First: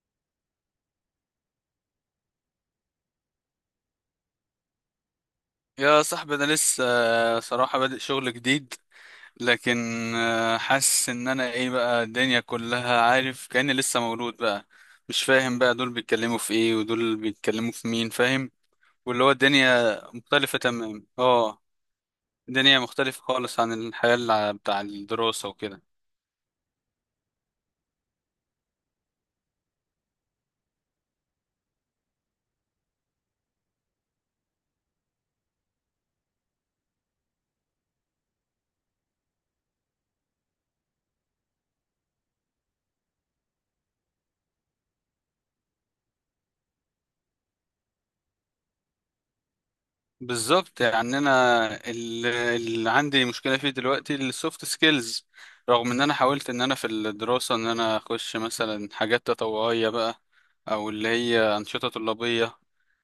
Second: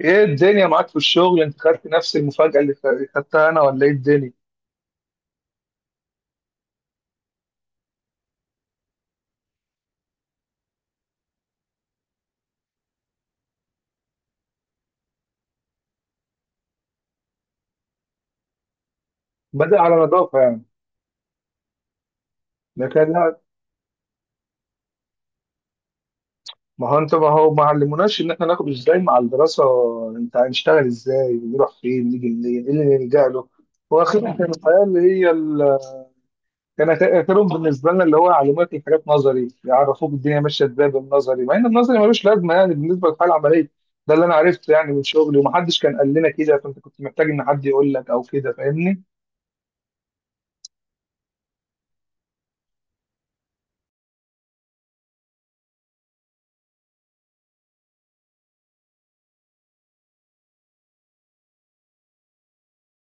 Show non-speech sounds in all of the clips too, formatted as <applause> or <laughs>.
ايه الدنيا معاك في الشغل؟ يعني انت خدت نفس المفاجأة اللي خدتها انا، ولا ايه الدنيا؟ يا صاحبي انا لسه صراحة بادئ شغل جديد. لكن حاسس ان انا ايه بقى الدنيا كلها عارف كأني لسه مولود بقى. مش فاهم بقى دول بيتكلموا في ايه ودول بيتكلموا في مين فاهم. واللي هو بدأ الدنيا على نظافة مختلفة يعني. تمام. اه. الدنيا لكن مختلفة لا، خالص عن الحياة بتاع الدراسة وكده. ما هو ما علموناش ان احنا ناخد ازاي مع الدراسة. انت هنشتغل ازاي، ونروح فين، نيجي منين، ايه اللي نلجأ له؟ واخيرا كان الحياة اللي هي. كان اخرهم بالنسبة لنا اللي هو يعلموك الحاجات نظري، يعرفوك الدنيا ماشية ازاي بالنظري، مع ان النظري ملوش لازمة يعني بالنسبة للحياة العملية. ده اللي انا عرفته يعني من شغلي، ومحدش كان قال لنا كده، فانت كنت محتاج ان حد يقول لك او كده، فاهمني؟ بالظبط، يعني انا اللي عندي مشكله فيه دلوقتي السوفت سكيلز، رغم ان انا حاولت ان انا في الدراسه ان انا اخش مثلا حاجات تطوعيه بقى، او اللي هي انشطه طلابيه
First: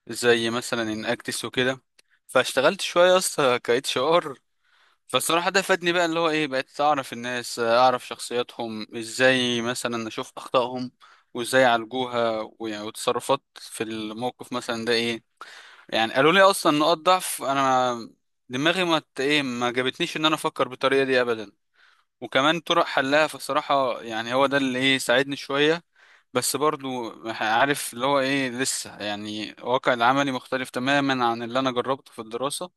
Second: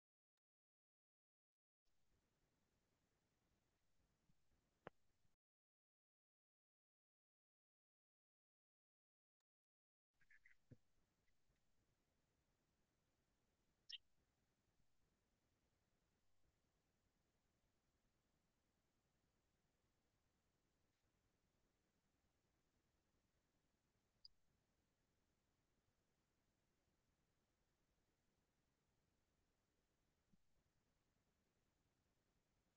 زي مثلا ان اكتس وكده. فاشتغلت شويه اصلا ك اتش ار. فالصراحه ده فادني بقى اللي هو ايه، بقيت اعرف الناس، اعرف شخصياتهم ازاي، مثلا اشوف اخطائهم وازاي يعالجوها، ويعني وتصرفات في الموقف مثلا ده ايه. يعني قالوا لي اصلا نقاط ضعف انا دماغي ما ت- ايه ما جابتنيش ان انا افكر بالطريقه دي ابدا، وكمان طرق حلها. فصراحه يعني هو ده اللي ايه ساعدني شويه. بس برضو عارف اللي هو ايه لسه، يعني الواقع العملي مختلف تماما عن اللي انا جربته في الدراسه.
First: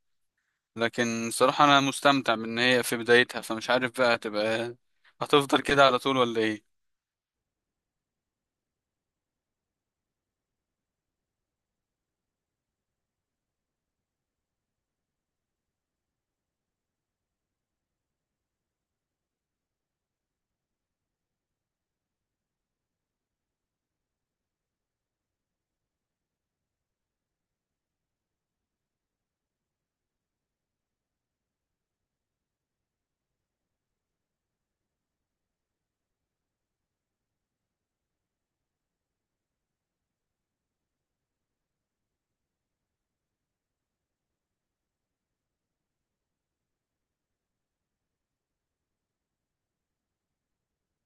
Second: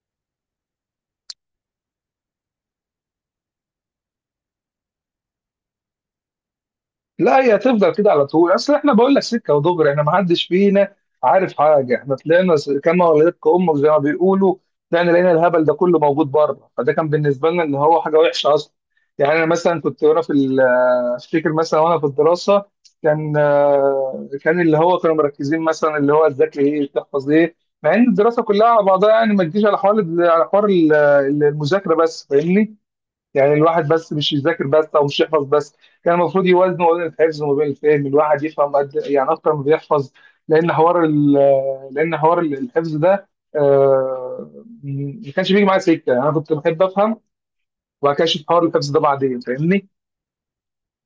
لكن صراحه انا مستمتع بان هي في بدايتها، فمش عارف بقى هتفضل كده على طول ولا ايه. لا، هي هتفضل كده على طول. اصل احنا بقول لك سكه ودغري، احنا ما حدش فينا عارف حاجه. احنا طلعنا كما ولدتك امك زي ما بيقولوا. طلعنا لقينا الهبل ده كله موجود بره، فده كان بالنسبه لنا ان هو حاجه وحشه اصلا. يعني انا مثلا كنت وانا افتكر مثلا وانا في الدراسه، كان اللي هو كانوا مركزين مثلا اللي هو تذاكر ايه، تحفظ ايه، مع ان الدراسه كلها على بعضها يعني ما تجيش على حوار، على حوار ال- المذاكره بس، فاهمني؟ يعني الواحد بس مش يذاكر بس، او مش يحفظ بس. كان المفروض يوازنوا وزن الحفظ وما بين الفهم، الواحد يفهم قد يعني اكتر ما بيحفظ، لان حوار ال- لان حوار الحفظ ده، آه، ما كانش بيجي معايا سكه. انا كنت بحب افهم، وبعد كده اشوف حوار الحفظ ده بعدين، فاهمني؟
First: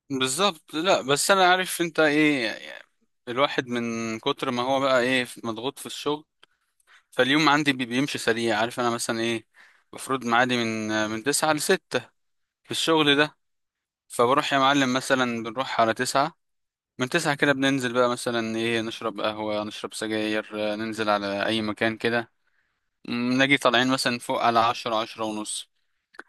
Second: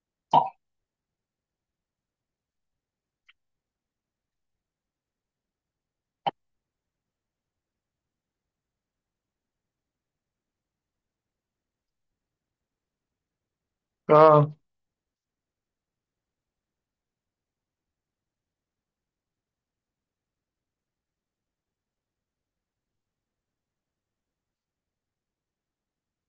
بالظبط. لا بس انا عارف انت ايه، الواحد من كتر ما هو بقى ايه مضغوط في الشغل. فاليوم عندي بيمشي سريع. عارف انا مثلا ايه، المفروض معادي من تسعة لستة في الشغل ده. فبروح اه، يا معلم مثلا، بنروح على تسعة. من تسعة كده بننزل بقى مثلا ايه، نشرب قهوة، نشرب سجاير، ننزل على أي مكان كده. نجي طالعين مثلا فوق على عشرة، عشرة ونص،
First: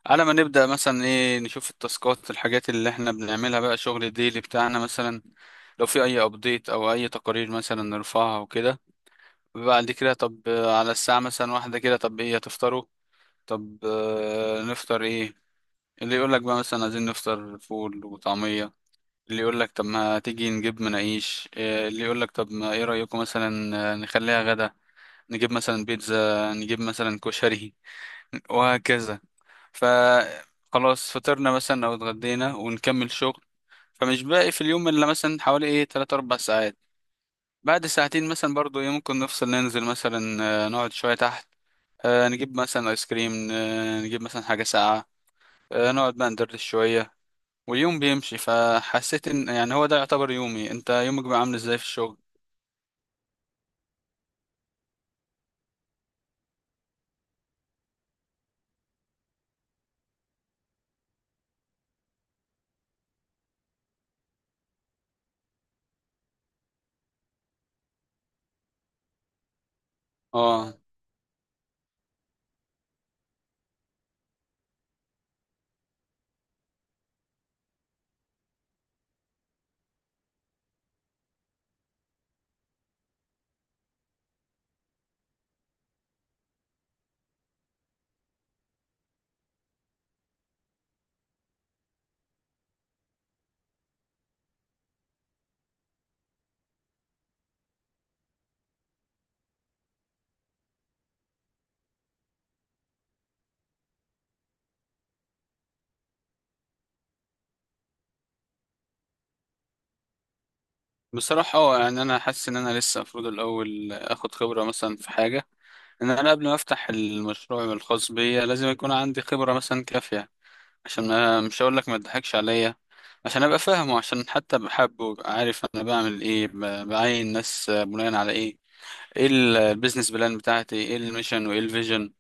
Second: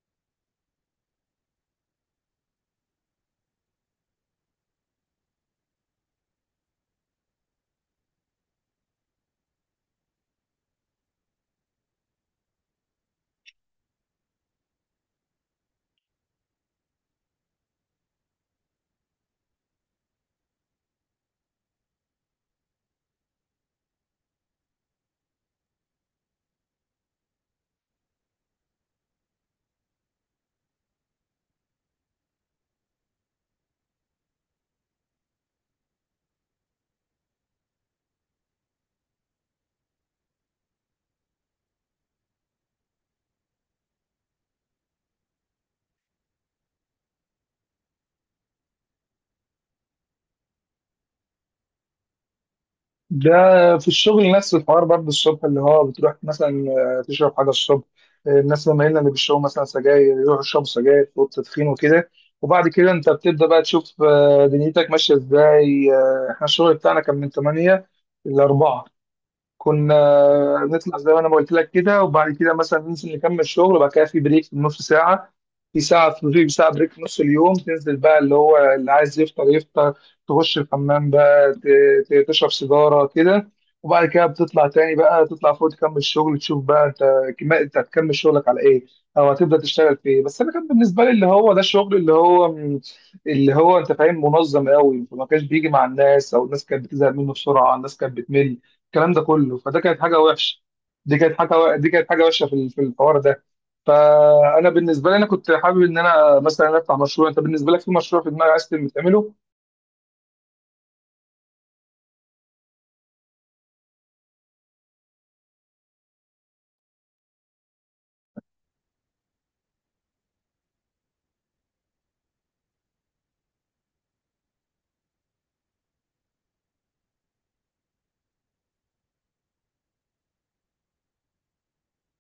على ما نبدأ مثلا ايه نشوف التاسكات، الحاجات اللي احنا بنعملها بقى، شغل الديلي بتاعنا مثلا. لو في أي أبديت أو أي تقارير مثلا نرفعها وكده. بعد كده طب على الساعة مثلا واحدة كده، طب ايه هتفطروا؟ طب نفطر ايه؟ اللي يقول لك بقى مثلا عايزين نفطر فول وطعمية، اللي يقول لك طب ما تيجي نجيب مناقيش، اللي يقول لك طب ما ايه رأيكم مثلا نخليها غدا، نجيب مثلا بيتزا، نجيب مثلا كشري. <laughs> وهكذا. ف خلاص، فطرنا مثلا او اتغدينا ونكمل شغل. فمش باقي في اليوم الا مثلا حوالي ايه 3 4 ساعات. بعد ساعتين مثلا برضو ايه ممكن نفصل، ننزل مثلا نقعد شوية تحت، نجيب مثلا ايس كريم، نجيب مثلا حاجة ساقعة، نقعد بقى ندردش شوية. واليوم بيمشي. فحسيت ان يعني هو ده يعتبر يومي. انت يومك بقى عامل ازاي في الشغل؟ ده في الشغل نفس الحوار برضه. الصبح اللي هو بتروح مثلا، تشرب حاجه الصبح، الناس مايلين اللي بيشربوا مثلا سجاير يروحوا يشربوا سجاير في اوضه تدخين وكده. وبعد كده انت بتبدا بقى تشوف دنيتك ماشيه ازاي. احنا الشغل بتاعنا كان من 8 ل 4. كنا اه. نطلع زي ما انا ما قلت لك كده، وبعد كده مثلا ننزل نكمل شغل، وبعد كده في بريك في نص ساعه، في ساعه بريك في نص اليوم. تنزل بقى، اللي هو اللي عايز يفطر يفطر، تخش الحمام بقى، تشرب سيجاره كده، وبعد كده بتطلع تاني بقى، تطلع فوق تكمل شغل، تشوف بقى انت كما انت هتكمل شغلك على ايه، او هتبدا تشتغل في ايه. بس انا كان بالنسبه لي اللي هو ده الشغل اللي هو اللي هو انت فاهم منظم قوي، ما كانش بيجي مع الناس، او الناس كانت بتزهق منه بسرعه، الناس كانت بتمل الكلام ده كله، فده كانت حاجه وحشه. دي كانت حاجه وحشه في الحوار ده. فانا بالنسبه لي انا كنت حابب ان انا مثلا افتح مشروع. انت بالنسبه لك في مشروع في دماغك عايز تعمله؟ بصراحة اه يعني انا حاسس ان انا لسه المفروض الاول اخد خبرة مثلا في حاجة، ان انا قبل ما افتح المشروع الخاص بيا لازم يكون عندي خبرة مثلا كافية، عشان ما مش هقول لك ما تضحكش عليا. عشان ابقى فاهمه، عشان حتى بحبه، وأبقى عارف انا بعمل ايه، بعين ناس بناء على ايه، ايه البيزنس بلان بتاعتي، ايه الميشن وايه الفيجن.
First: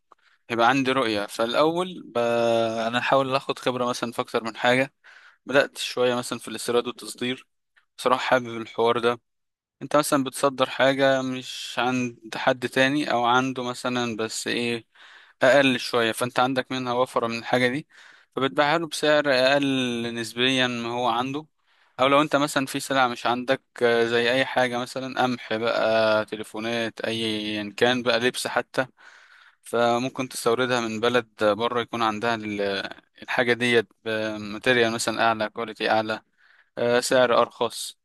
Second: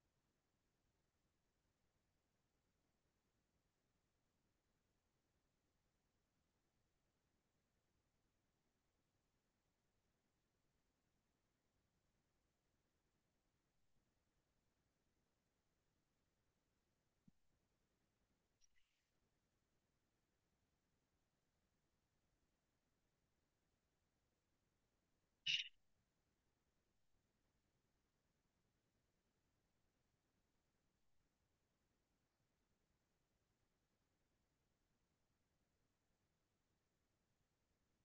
هيبقى عندي رؤية. فالأول أنا أحاول أخد خبرة مثلا في أكتر من حاجة. بدأت شوية مثلا في الاستيراد والتصدير. بصراحة حابب الحوار ده. أنت مثلا بتصدر حاجة مش عند حد تاني، أو عنده مثلا بس إيه أقل شوية، فأنت عندك منها وفرة من الحاجة دي، فبتبيعها له بسعر أقل نسبيا ما هو عنده. أو لو أنت مثلا في سلعة مش عندك، زي أي حاجة مثلا قمح بقى، تليفونات، أيا كان بقى، لبس حتى، فممكن تستوردها من بلد بره يكون عندها الحاجة ديت بماتيريال مثلا أعلى، كواليتي أعلى، سعر أرخص.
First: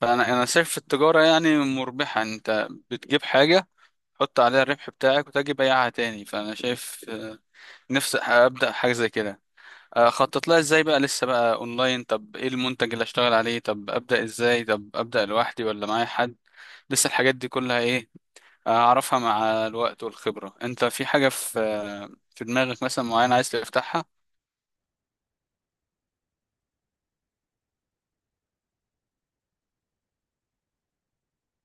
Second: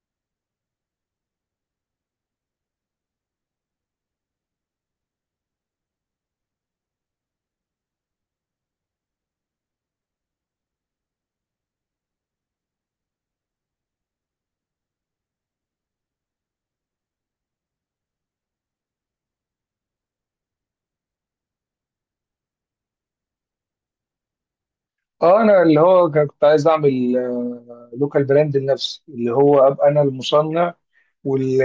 فأنا شايف التجارة يعني مربحة، يعني أنت بتجيب حاجة، تحط عليها الربح بتاعك وتجي بيعها تاني. فأنا شايف نفسي أبدأ حاجة زي كده. خطط لها إزاي بقى لسه، بقى أونلاين، طب إيه المنتج اللي أشتغل عليه، طب أبدأ إزاي، طب أبدأ لوحدي ولا معايا حد. لسه الحاجات دي كلها إيه، اعرفها مع الوقت والخبرة. انت في حاجة في في دماغك مثلا معينة عايز تفتحها؟ اه، انا اللي هو كنت عايز اعمل لوكال براند لنفسي، اللي هو ابقى انا المصنع وال...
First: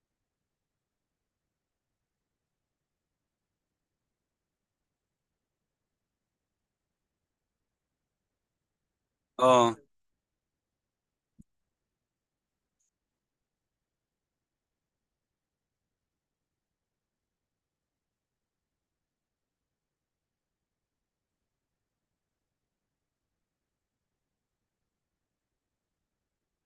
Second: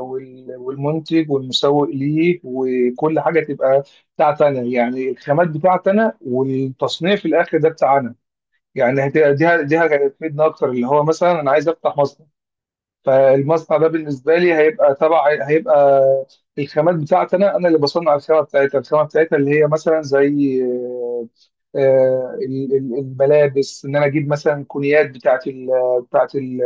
والمنتج والمسوق ليه، وكل حاجه تبقى بتاعتي انا، يعني الخامات بتاعتي انا والتصنيع في الاخر ده بتاعنا. يعني هت- دي اه. دي هتفيدنا اكتر. اللي هو مثلا انا عايز افتح مصنع، فالمصنع ده بالنسبه لي هيبقى تبع، هيبقى الخامات بتاعتي انا، انا اللي بصنع الخامه بتاعتها. الخامه بتاعتها اللي هي مثلا زي الملابس، ان انا اجيب مثلا كونيات بتاعت ال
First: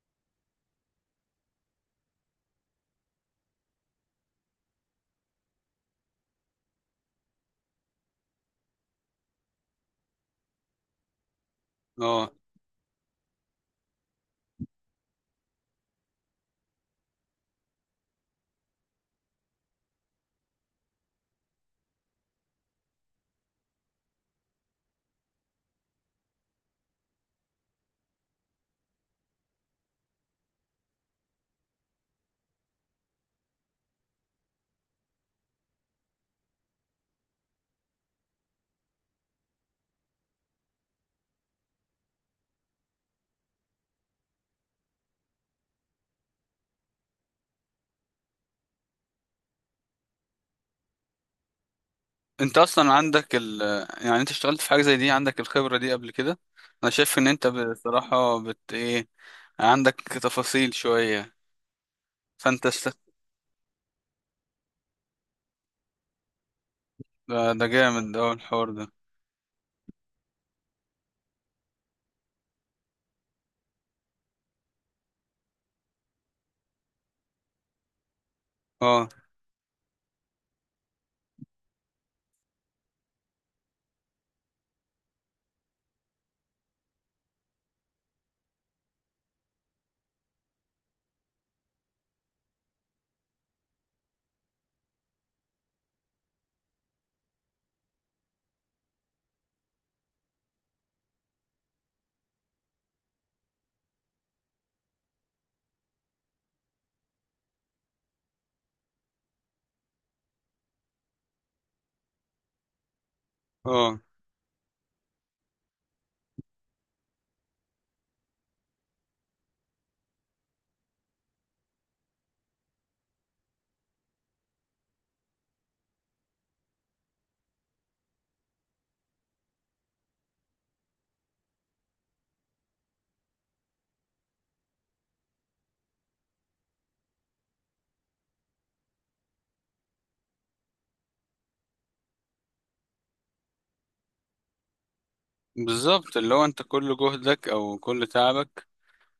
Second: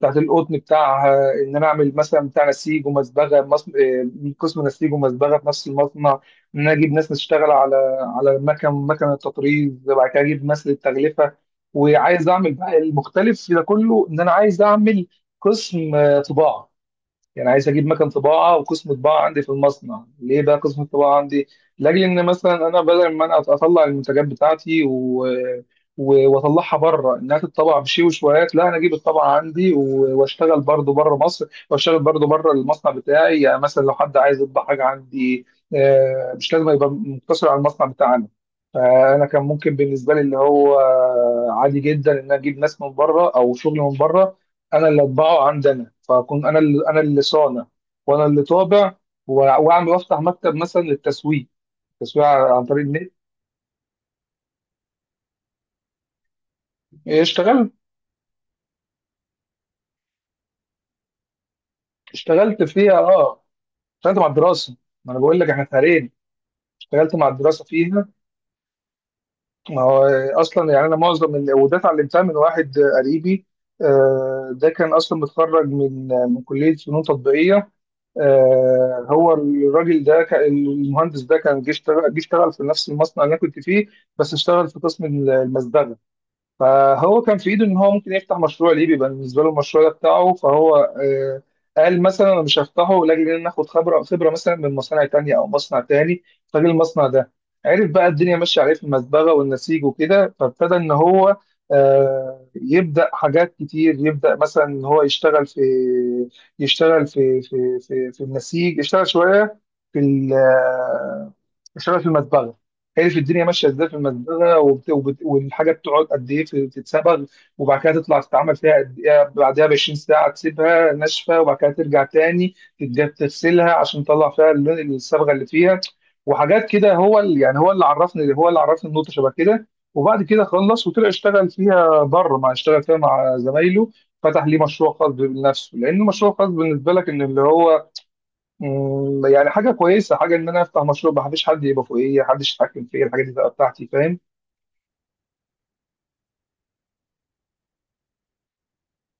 بتاعت القطن بتاعها، ان انا اعمل مثلا بتاع نسيج ومصبغه، من قسم نسيج ومصبغه في نفس المصنع. ان انا اجيب ناس تشتغل على، على مكن التطريز، وبعد كده اجيب ناس للتغلفه. وعايز اه اعمل بقى المختلف في ده كله، ان انا عايز اعمل قسم طباعه. يعني عايز اجيب مكان طباعه وقسم طباعه عندي في المصنع. ليه بقى قسم الطباعه عندي؟ لاجل ان مثلا انا بدل ما انا اطلع المنتجات بتاعتي واطلعها بره انها تتطبع بشي وشويات، لا، انا اجيب الطبعه عندي واشتغل برضو بره مصر، واشتغل برضو بره المصنع بتاعي. يعني مثلا لو حد عايز يطبع حاجه عندي، مش لازم يبقى مقتصر على المصنع بتاعنا. فانا كان ممكن بالنسبه لي اللي هو عادي جدا ان أنا اجيب ناس من بره او شغل من بره، انا اللي اطبعه عندنا، فاكون انا اللي صانع، وانا اللي طابع، واعمل وافتح مكتب مثلا للتسويق، تسويق انت عن طريق اصلا النت. عندك ال، يعني انت اشتغلت في حاجة زي دي، عندك الخبرة دي قبل كده؟ انا شايف إيه، ان انت اشتغلت. بصراحة بت ايه، عندك تفاصيل شوية. اشتغلت فانت فيها است... اه. اشتغلت مع الدراسه. ما انا بقول لك احنا فريقين، اشتغلت مع ده الدراسه ده جامد فيها. ده الحوار ده. ما هو اصلا يعني انا معظم اللي وده اتعلمتها من واحد قريبي. ده كان اصلا متخرج من كليه فنون تطبيقيه. اه. هو الراجل ده المهندس ده كان جه اشتغل في نفس المصنع اللي انا كنت فيه، بس اشتغل في قسم المصدغه. فهو كان في ايده ان هو ممكن يفتح مشروع ليه، بيبقى بالنسبه له المشروع ده بتاعه، فهو قال مثلا انا مش هفتحه لاجل ان انا اخد خبره، خبره مثلا من مصانع تانية او مصنع تاني. فجه المصنع ده، عرف بقى الدنيا ماشيه عليه في المزبغه والنسيج وكده، فابتدى ان هو يبدا حاجات كتير، يبدا مثلا ان هو يشتغل في في النسيج، يشتغل شويه في ال- آه، يشتغل في المزبغه. عرف الدنيا ماشيه ازاي في اه المزبله، والحاجه بتقعد قد ايه تتصبغ، وبعد كده تطلع تتعمل فيها قد ايه، بعدها ب 20 ساعه تسيبها ناشفه، وبعد كده ترجع تاني تغسلها عشان تطلع فيها اللون، الصبغه اللي فيها، وحاجات كده. هو اللي يعني هو اللي عرفني النقطه شبه كده. وبعد كده خلص وطلع اشتغل فيها بره، مع، اشتغل فيها مع زمايله. فتح ليه مشروع خاص بنفسه، لان المشروع خاص بالنسبه لك ان اللي هو يعني حاجة كويسة، حاجة إن أنا أفتح مشروع ما حدش يبقى فوقيا، حدش يتحكم فيا، الحاجات دي تبقى بتاعتي، فاهم؟ بالظبط، اللي هو انت كل جهدك او كل تعبك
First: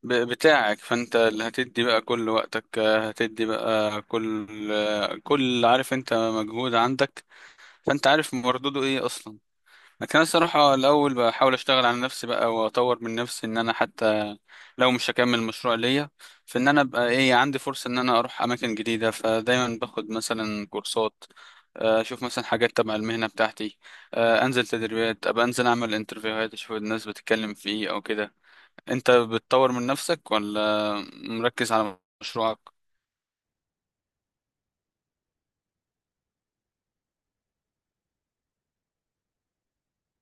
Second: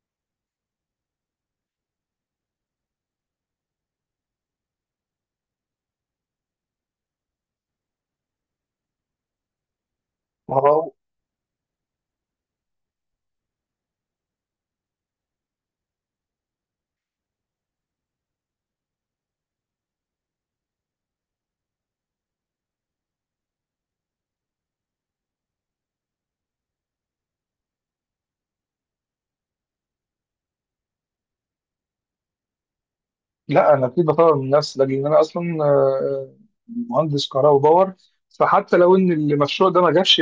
بتاعك، فانت اللي هتدي بقى كل وقتك، هتدي بقى كل كل عارف انت مجهود عندك، فانت عارف مردوده ايه اصلا. لكن انا الصراحه الاول بحاول اشتغل على نفسي بقى واطور من نفسي، ان انا حتى لو مش هكمل مشروع ليا، فان انا ابقى ايه عندي فرصه ان انا اروح اماكن جديده. فدايما باخد مثلا كورسات، اشوف مثلا حاجات تبع المهنه بتاعتي، انزل تدريبات، ابقى انزل اعمل انترفيوهات، اشوف الناس بتتكلم في ايه او كده. انت بتطور من نفسك ولا مركز على مشروعك؟ لا، انا اكيد بطور من نفسي، لان انا اصلا مهندس كهرباء وباور. فحتى لو ان المشروع ده ما جابش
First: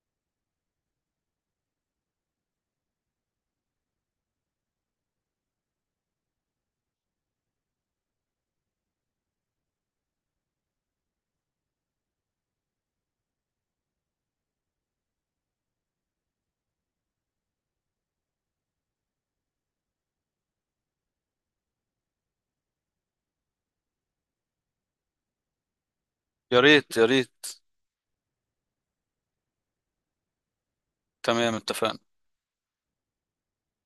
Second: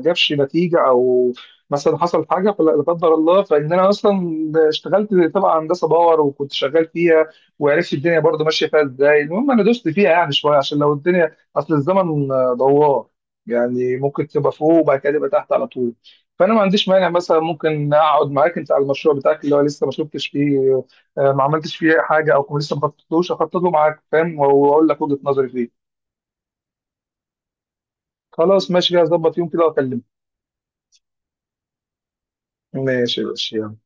جابش نتيجه، او مثلا حصل حاجه، لا قدر الله، فان انا اصلا اشتغلت طبعا هندسه باور، وكنت شغال فيها، وعرفت الدنيا برضو ماشيه فيها ازاي. المهم انا دوست فيها يعني شويه، عشان لو الدنيا، اصل الزمن دوار، يعني ممكن تبقى فوق وبعد كده تبقى تحت على طول. فانا ما عنديش مانع مثلا ممكن اقعد معاك انت على المشروع بتاعك اللي هو لسه ما شفتش فيه، ما عملتش فيه حاجه، او لسه ما خططتلوش، اخطط له معاك، فاهم، واقول لك وجهه نظري فيه. يا ريت يا ريت. خلاص، ماشي كده، هظبط يوم كده واكلمك. تمام، اتفقنا. ماشي يا باشا، يلا.